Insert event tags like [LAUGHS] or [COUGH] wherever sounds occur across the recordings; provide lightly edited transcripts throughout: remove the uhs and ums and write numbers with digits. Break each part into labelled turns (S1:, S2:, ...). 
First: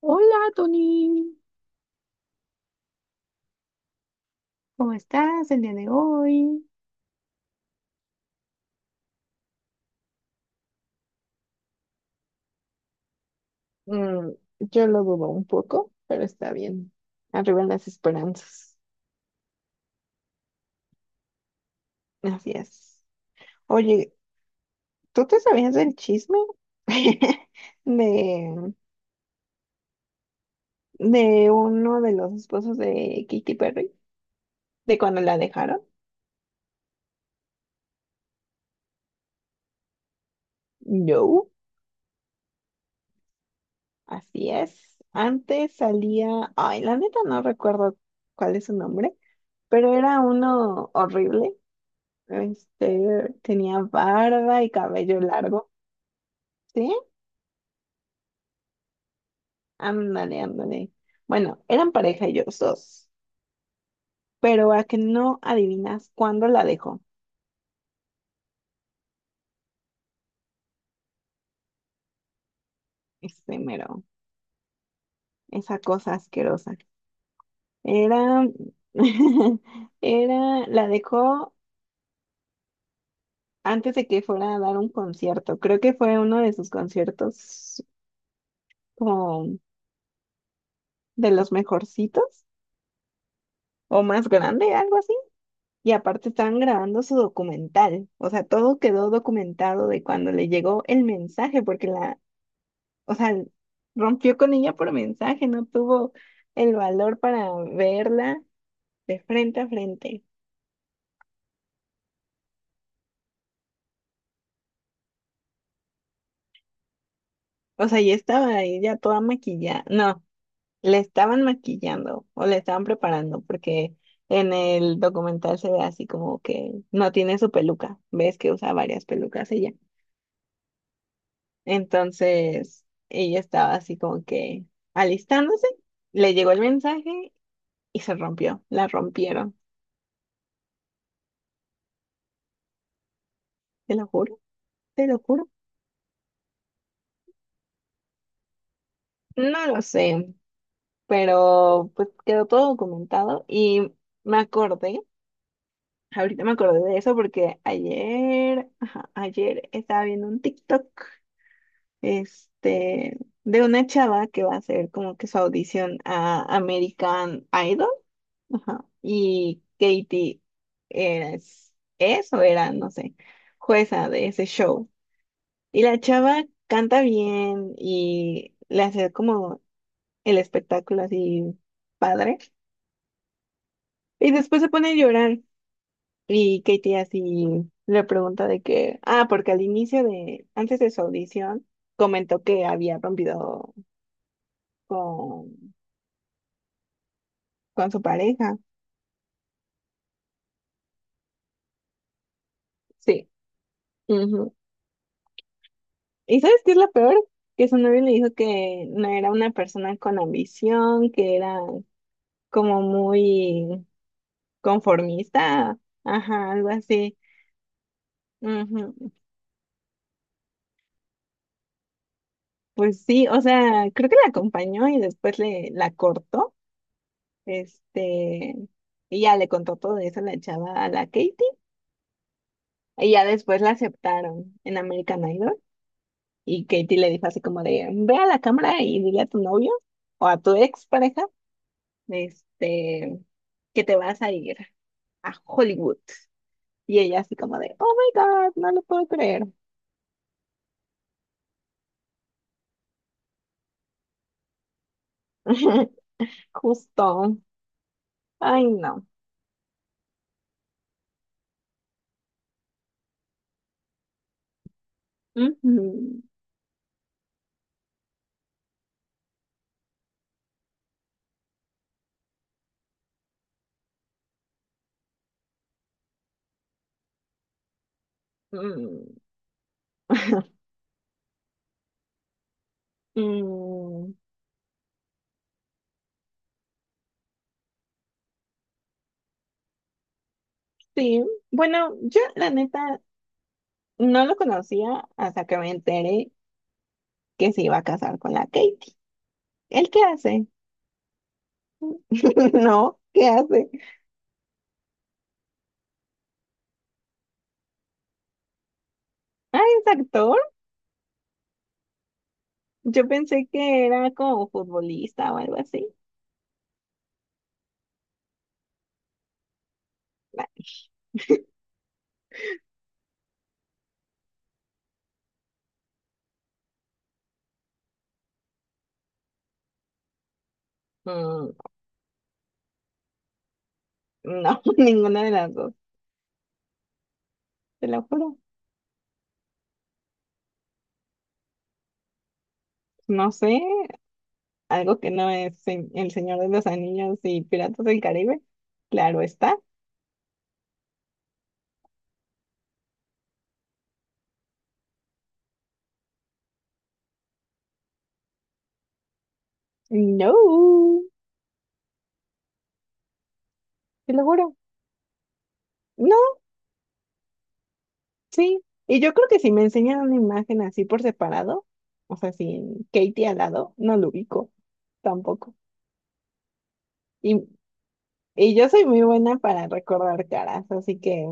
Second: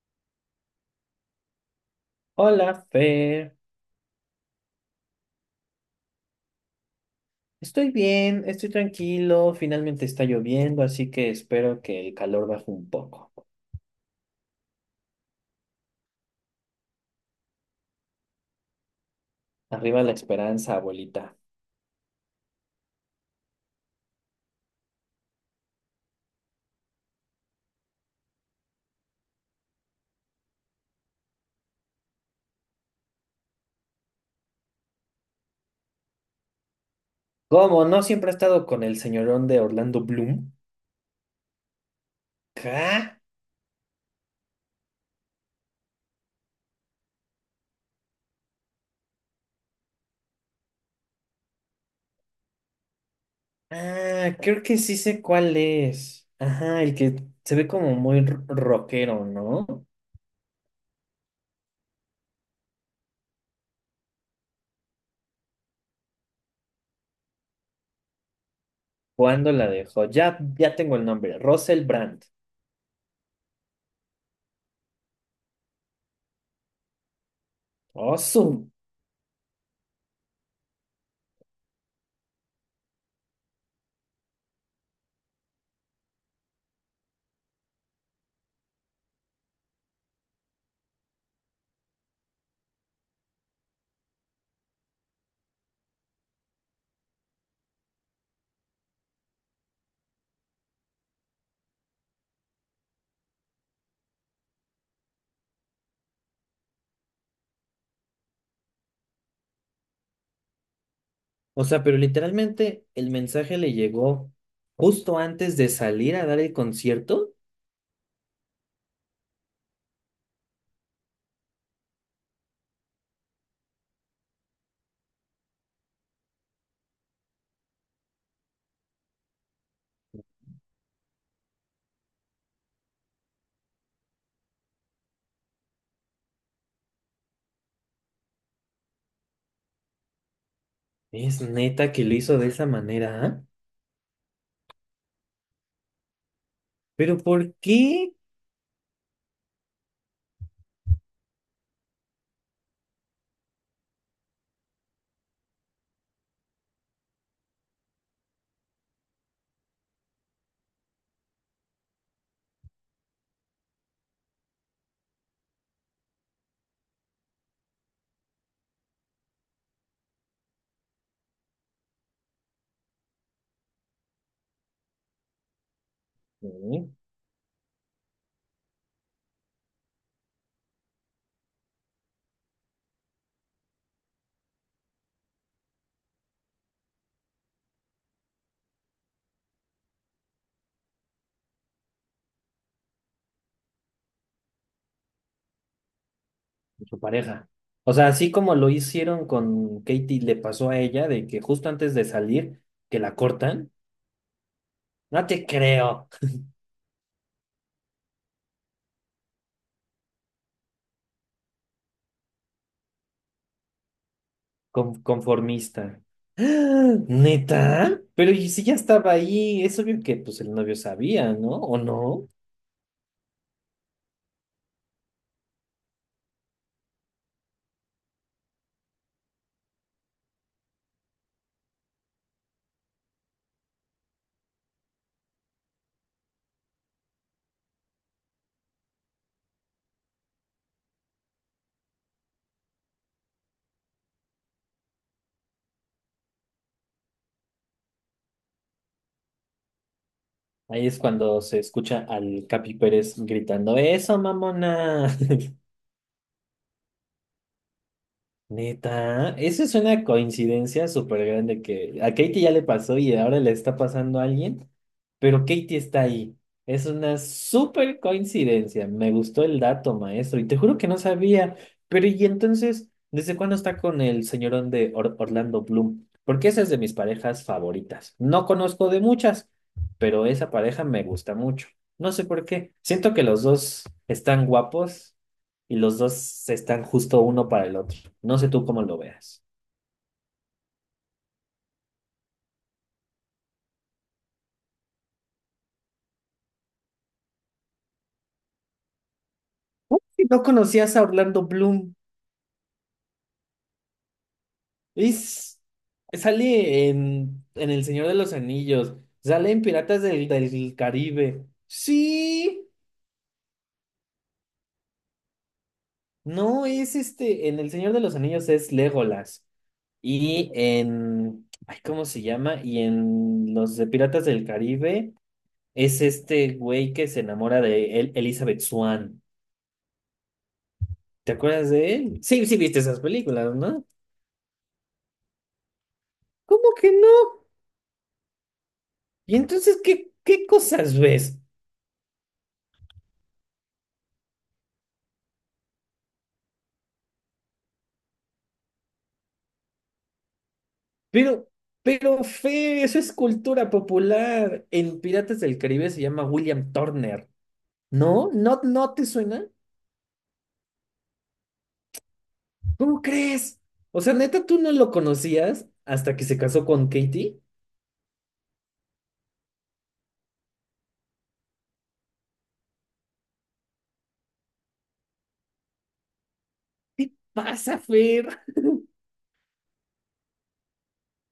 S1: Hola, Tony.
S2: Hola, Fer.
S1: ¿Cómo estás el día de hoy?
S2: Estoy bien, estoy tranquilo. Finalmente está lloviendo, así que espero que el calor baje un poco.
S1: Mm, yo lo dudo un poco, pero está bien. Arriba las esperanzas.
S2: Arriba la esperanza, abuelita.
S1: Así es. Oye, ¿tú te sabías del chisme [LAUGHS] de, de uno de los esposos de Katy Perry? ¿De cuando la dejaron?
S2: ¿Cómo? ¿No siempre ha estado con el señorón de Orlando Bloom?
S1: No,
S2: ¿Ca?
S1: así es. Antes salía, ay, la neta no recuerdo cuál es su nombre, pero era uno horrible. Tenía
S2: Ah,
S1: barba
S2: creo
S1: y
S2: que sí
S1: cabello
S2: sé cuál
S1: largo.
S2: es. Ajá,
S1: ¿Sí?
S2: el que se ve como muy rockero, ¿no?
S1: Ándale, ándale. Bueno, eran pareja ellos dos, pero a que no adivinas cuándo la dejó,
S2: ¿Cuándo la dejó? Ya tengo el nombre. Russell Brand.
S1: este mero, esa cosa asquerosa. Era,
S2: Awesome.
S1: [LAUGHS] era, la dejó antes de que fuera a dar un concierto. Creo que fue uno de sus conciertos como de los mejorcitos o más grande, algo así. Y aparte estaban grabando su documental, o sea, todo quedó documentado de cuando le llegó el mensaje, porque o sea, rompió con ella por mensaje, no tuvo el valor para verla de frente a frente.
S2: O sea, pero literalmente el mensaje le llegó justo antes de salir a dar el concierto.
S1: O sea, y estaba ella toda maquillada, no, le estaban maquillando o le estaban preparando, porque en el documental se ve así como que no tiene su peluca, ves que usa varias pelucas ella. Entonces, ella estaba así como que alistándose, le llegó el mensaje y se rompió, la rompieron,
S2: Es neta que lo hizo de esa manera, ¿ah?
S1: te lo juro, te lo juro.
S2: Pero ¿por qué?
S1: No lo sé, pero pues quedó todo documentado y me acordé, ahorita me acordé de eso porque ayer, ajá, ayer estaba viendo un TikTok, este, de una chava que va a hacer como que su audición a American Idol. Ajá. Y Katie es, es o era, no sé, jueza de ese show. Y la chava
S2: Mm,
S1: canta bien y le hace como el espectáculo así padre. Y después se pone a llorar y Katie así le pregunta de que, ah, porque al inicio de, antes de su audición, comentó que había rompido con,
S2: Su pareja.
S1: con
S2: O
S1: su
S2: sea, así como
S1: pareja.
S2: lo hicieron con Katie, le pasó a ella de que justo antes de salir, que la
S1: Sí.
S2: cortan. No te creo.
S1: ¿Y sabes qué es lo peor? Que su novio le dijo que no era una persona con ambición, que era como muy conformista,
S2: Conformista.
S1: ajá, algo
S2: ¡Ah!
S1: así.
S2: ¿Neta? Pero ¿y si ya
S1: Ujú.
S2: estaba ahí? Es obvio que pues el novio sabía, ¿no? ¿O no?
S1: Pues sí, o sea, creo que la acompañó y después le la cortó, este, y ya le contó todo eso a la chava, a la Katie, y ya después la aceptaron en American Idol, y Katie le dijo así como de, ve a la cámara y dile a tu novio o a tu ex pareja, este, que te vas a ir a Hollywood. Y ella así como de, oh my God, no lo puedo creer.
S2: Ahí es cuando se escucha al Capi Pérez gritando, ¡Eso, mamona!
S1: [LAUGHS] Justo. Ay, no.
S2: Neta, eso es una coincidencia súper grande que a Katie ya le pasó y ahora le está pasando a alguien, pero Katie está
S1: Ujú.
S2: ahí. Es una súper coincidencia. Me gustó el dato, maestro, y te juro que no sabía. Pero, ¿y entonces, desde cuándo está con el señorón de Orlando Bloom? Porque esa es de mis parejas favoritas. No conozco de
S1: Mm.
S2: muchas, pero
S1: [LAUGHS]
S2: esa pareja me gusta mucho. No sé por qué. Siento que los dos
S1: Mm,
S2: están guapos y los dos están justo uno para el otro. No sé tú cómo lo veas.
S1: sí, bueno, yo la neta no lo conocía hasta que me enteré que se iba a casar con la Katie. ¿Él
S2: Uy,
S1: qué
S2: si no
S1: hace?
S2: conocías a Orlando Bloom.
S1: [LAUGHS] No, ¿qué hace?
S2: Es, sale en El Señor de los Anillos. Sale
S1: Ah,
S2: en
S1: es
S2: Piratas
S1: actor.
S2: del Caribe. Sí.
S1: Yo pensé que era como futbolista o algo así.
S2: No, es este. En El Señor de los Anillos es Legolas.
S1: Nah.
S2: Y en. Ay, ¿cómo se llama? Y en los de Piratas del Caribe es este güey que se enamora de Elizabeth Swann. ¿Te
S1: Mm,
S2: acuerdas de él? Sí, viste esas películas, ¿no?
S1: no, [LAUGHS] ninguna de las dos,
S2: ¿Cómo que no?
S1: te lo juro.
S2: Y entonces, ¿qué, qué cosas ves?
S1: No sé, algo que no es El Señor de los Anillos y Piratas del Caribe. Claro está.
S2: Pero, pero, Fe, eso es cultura popular. En Piratas del Caribe se llama William Turner. ¿No? ¿No te suena?
S1: No,
S2: ¿Cómo crees? O
S1: te
S2: sea,
S1: lo
S2: neta,
S1: juro.
S2: tú no lo conocías hasta que
S1: No,
S2: se casó con Katie.
S1: sí. Y yo creo que si me enseñan una imagen así por separado, o sea, sin Katie al lado, no lo ubico tampoco.
S2: ¿Qué
S1: Y,
S2: pasa, Fer?
S1: y yo soy muy buena para recordar caras, así que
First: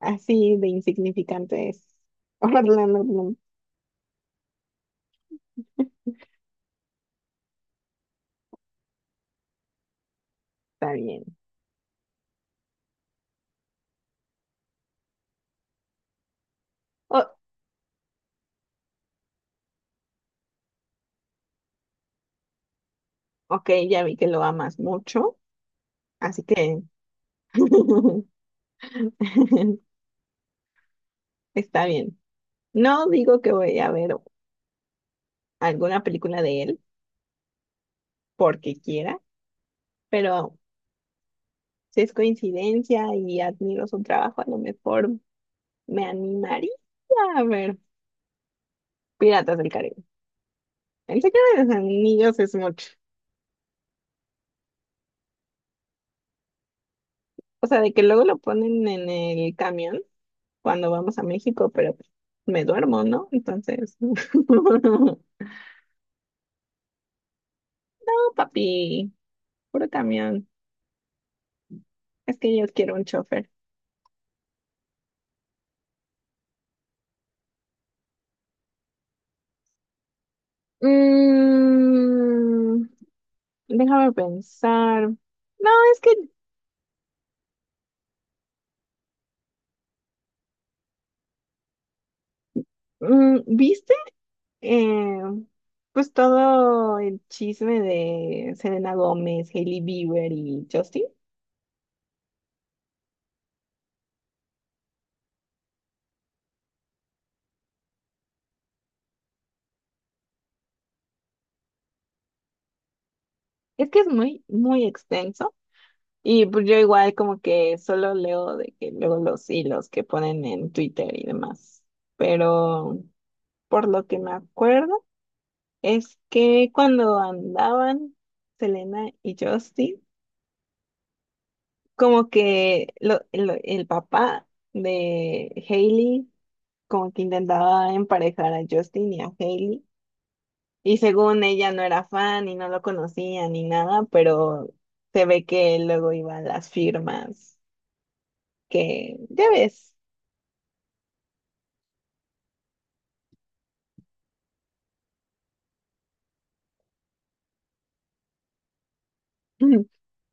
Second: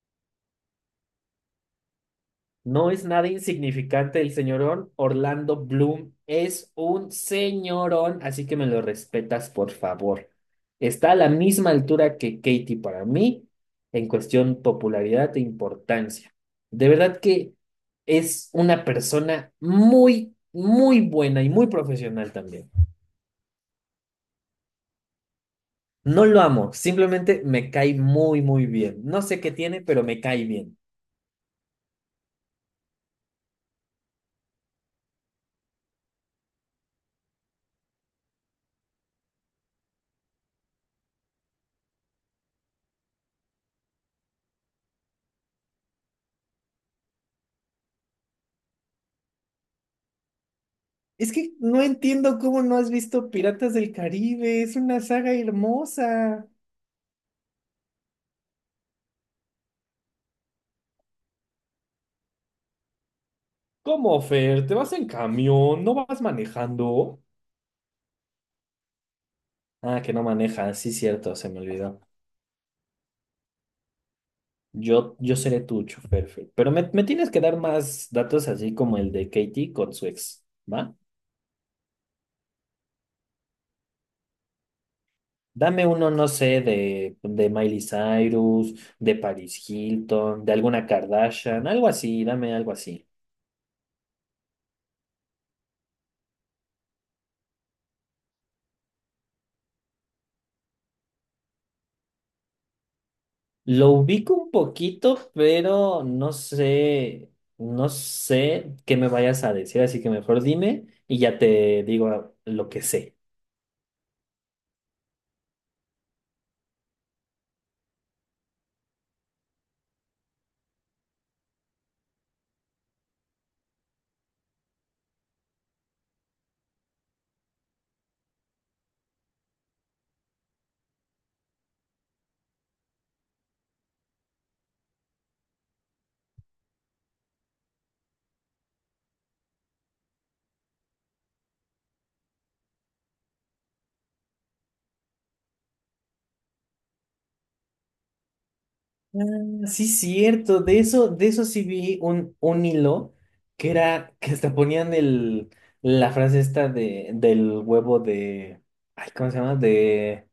S1: así de insignificante es [LAUGHS]
S2: No
S1: Orlando
S2: es nada
S1: Bloom.
S2: insignificante el señorón. Orlando Bloom es un señorón, así que me lo respetas, por favor.
S1: Está
S2: Está a
S1: bien.
S2: la misma altura que Katy para mí en cuestión popularidad e importancia. De verdad
S1: Oh,
S2: que es una persona muy, muy buena y muy profesional también.
S1: ok, ya vi que lo amas mucho,
S2: No lo
S1: así
S2: amo,
S1: que
S2: simplemente me cae
S1: [LAUGHS]
S2: muy, muy bien. No sé qué tiene, pero me cae bien.
S1: está bien. No digo que voy a ver alguna película de él porque quiera, pero si es coincidencia y admiro su trabajo, a lo mejor me animaría a ver Piratas del Caribe. El
S2: Es
S1: Señor
S2: que
S1: de los
S2: no
S1: Anillos
S2: entiendo
S1: es
S2: cómo no
S1: mucho.
S2: has visto Piratas del Caribe, es una saga hermosa.
S1: O sea, de que luego lo ponen en el camión cuando vamos a México, pero pues, me duermo, ¿no? Entonces, [LAUGHS] no,
S2: ¿Cómo, Fer? ¿Te vas en camión? ¿No vas manejando?
S1: papi, puro
S2: Ah, que no
S1: camión.
S2: maneja, sí, cierto, se me olvidó.
S1: Es que yo quiero un chofer.
S2: Yo seré tu chofer, Fer. Pero me tienes que dar más datos así como el de Katie con su ex, ¿va?
S1: Mm, Déjame pensar. No,
S2: Dame
S1: es
S2: uno,
S1: que,
S2: no sé, de Miley Cyrus, de Paris Hilton, de alguna Kardashian, algo así, dame algo así.
S1: ¿viste? Eh, pues todo el chisme de Selena Gómez, Hailey Bieber y Justin.
S2: Lo ubico un poquito, pero no sé, no sé qué me vayas a decir, así que mejor dime y ya te digo lo que sé.
S1: Es que es muy, muy extenso. Y pues yo igual como que solo leo de que luego los hilos que ponen en Twitter y demás. Pero por lo que me acuerdo es que cuando andaban Selena y Justin, como que el papá de Hailey como que intentaba emparejar a Justin y a Hailey y según ella no era fan y no lo conocía ni nada, pero se ve que luego iba a las firmas que ya
S2: Sí,
S1: ves,
S2: cierto, de eso sí vi un hilo que era que hasta ponían el, la frase esta de, del huevo de, ay, ¿cómo se llama?
S1: [LAUGHS] de
S2: De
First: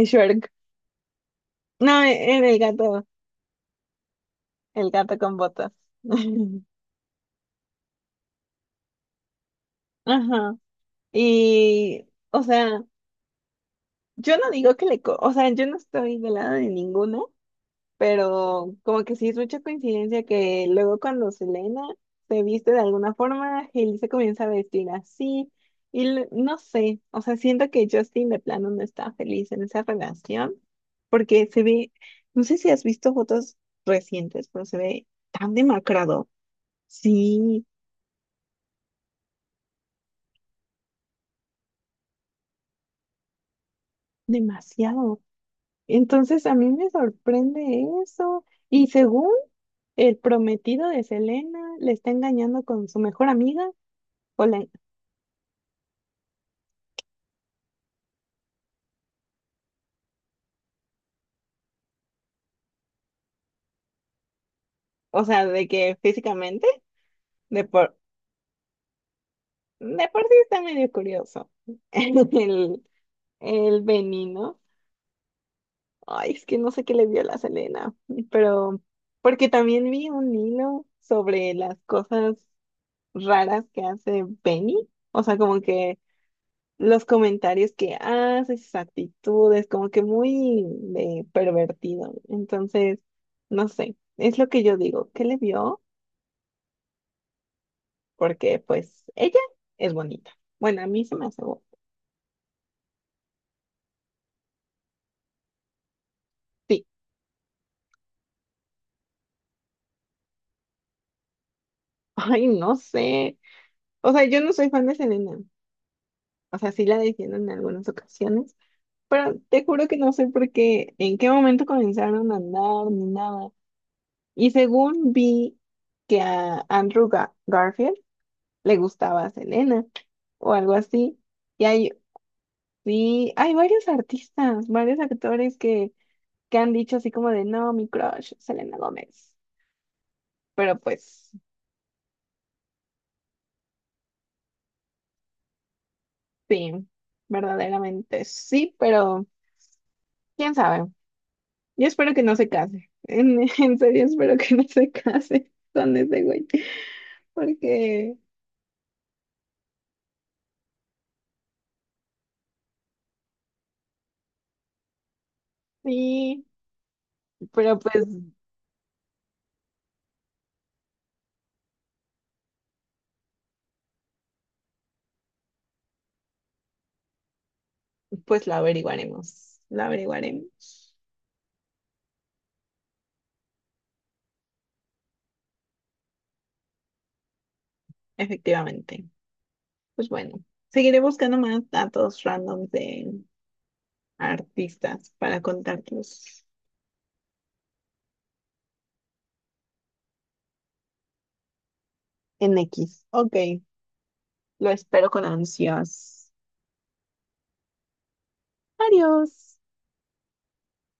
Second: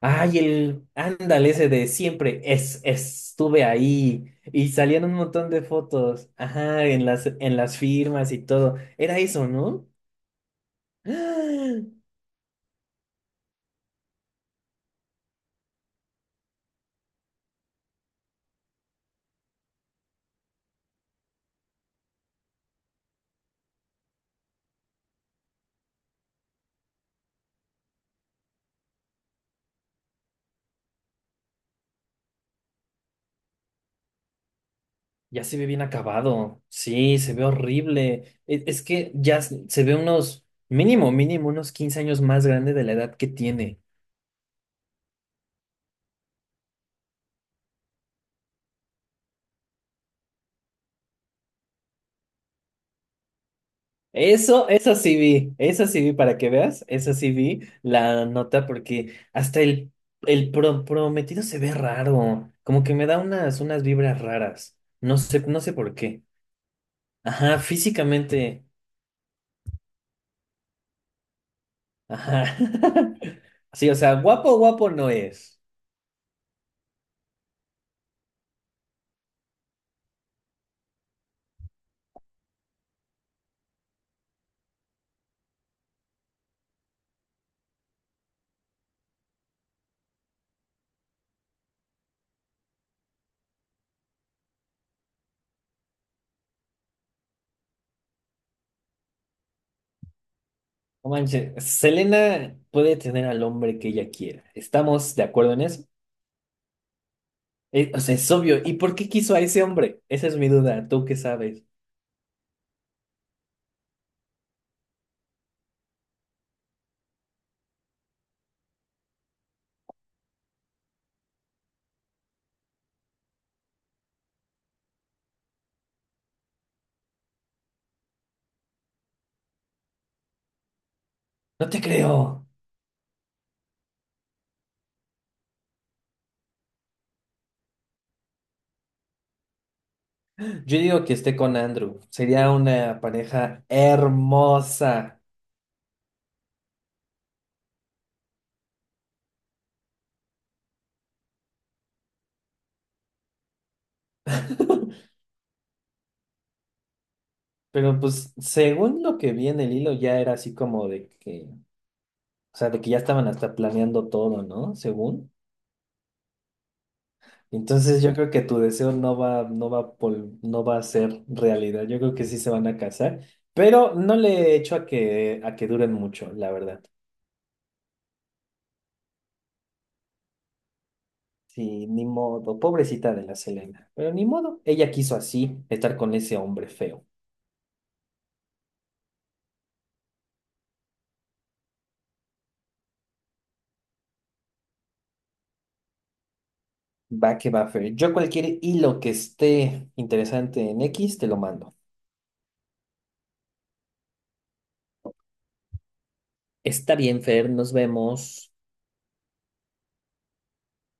S2: ay,
S1: Shrek.
S2: el ándale ese de
S1: No,
S2: siempre
S1: era
S2: es, estuve ahí y
S1: el
S2: salían un
S1: gato con
S2: montón de
S1: botas.
S2: fotos,
S1: [LAUGHS]
S2: ajá, en las firmas y todo. Era eso, ¿no?
S1: Ajá.
S2: ¡Ah!
S1: Y, o sea, yo no digo que le, o sea, yo no estoy del lado de ninguno, pero como que sí es mucha coincidencia que luego cuando Selena se viste de alguna forma, Hailey se comienza a vestir así y no sé, o sea, siento que Justin de plano no está feliz en esa relación porque se ve, no sé si has visto fotos recientes, pero se ve
S2: Ya
S1: tan
S2: se ve bien
S1: demacrado,
S2: acabado. Sí, se ve
S1: sí,
S2: horrible. E- Es, que ya se ve unos mínimo unos 15 años más grande de la edad que tiene.
S1: demasiado. Entonces a mí me sorprende eso y según el prometido de Selena le está engañando con su mejor amiga.
S2: Eso, eso sí vi para que veas, eso sí vi la nota porque hasta el prometido se ve raro, como que me da unas, unas vibras raras, no
S1: O
S2: sé,
S1: sea,
S2: no
S1: de
S2: sé por
S1: que
S2: qué.
S1: físicamente,
S2: Ajá,
S1: de por,
S2: físicamente,
S1: de por sí está medio curioso. [LAUGHS]
S2: ajá.
S1: El,
S2: [LAUGHS]
S1: el
S2: Sí, o sea, guapo,
S1: Benino.
S2: guapo no es.
S1: Ay, es que no sé qué le vio la Selena, pero porque también vi un hilo sobre las cosas raras que hace Benny. O sea, como que los comentarios que hace, sus actitudes, como que muy de pervertido. Entonces, no sé, es lo que yo digo. ¿Qué le vio? Porque pues ella es bonita. Bueno, a mí
S2: No
S1: se me hace
S2: manches, Selena puede tener al hombre que ella quiera. ¿Estamos de acuerdo en eso?
S1: sí.
S2: O sea, es obvio. ¿Y por qué quiso a ese hombre? Esa es mi duda, ¿tú qué sabes?
S1: [LAUGHS] Ay, no sé. O sea, yo no soy fan de Selena. O sea, sí la defiendo en algunas ocasiones, pero te juro que no sé por qué, en qué momento comenzaron a andar ni nada. Y según vi que a Andrew Garfield le gustaba Selena o algo así. Y
S2: No te
S1: hay,
S2: creo.
S1: sí, hay varios artistas, varios actores que han dicho así como de, no, mi crush, Selena Gómez. Pero
S2: Yo digo que
S1: pues
S2: esté con Andrew. Sería una pareja hermosa.
S1: sí, verdaderamente sí, pero quién sabe. Yo espero que no se case. En, [LAUGHS] en serio, espero que no se
S2: [LAUGHS]
S1: case con ese güey.
S2: Pero
S1: Porque
S2: pues según lo que vi en el hilo ya era así como de que, o sea, de que ya estaban hasta planeando todo, ¿no? Según.
S1: sí, pero
S2: Entonces
S1: pues,
S2: yo creo que tu deseo no va, no va, no va a ser realidad. Yo creo que sí se van a casar, pero no le echo a que duren mucho, la verdad.
S1: pues lo averiguaremos. Lo averiguaremos.
S2: Sí, ni modo. Pobrecita de la Selena. Pero ni modo. Ella quiso así estar con ese hombre feo.
S1: Efectivamente. Pues bueno, seguiré buscando más datos randoms de artistas para contarlos
S2: Va que va, Fer. Yo cualquier hilo que esté interesante en X, te lo mando.
S1: en X. Ok, lo espero con ansias.
S2: Está bien, Fer, nos vemos.
S1: Adiós.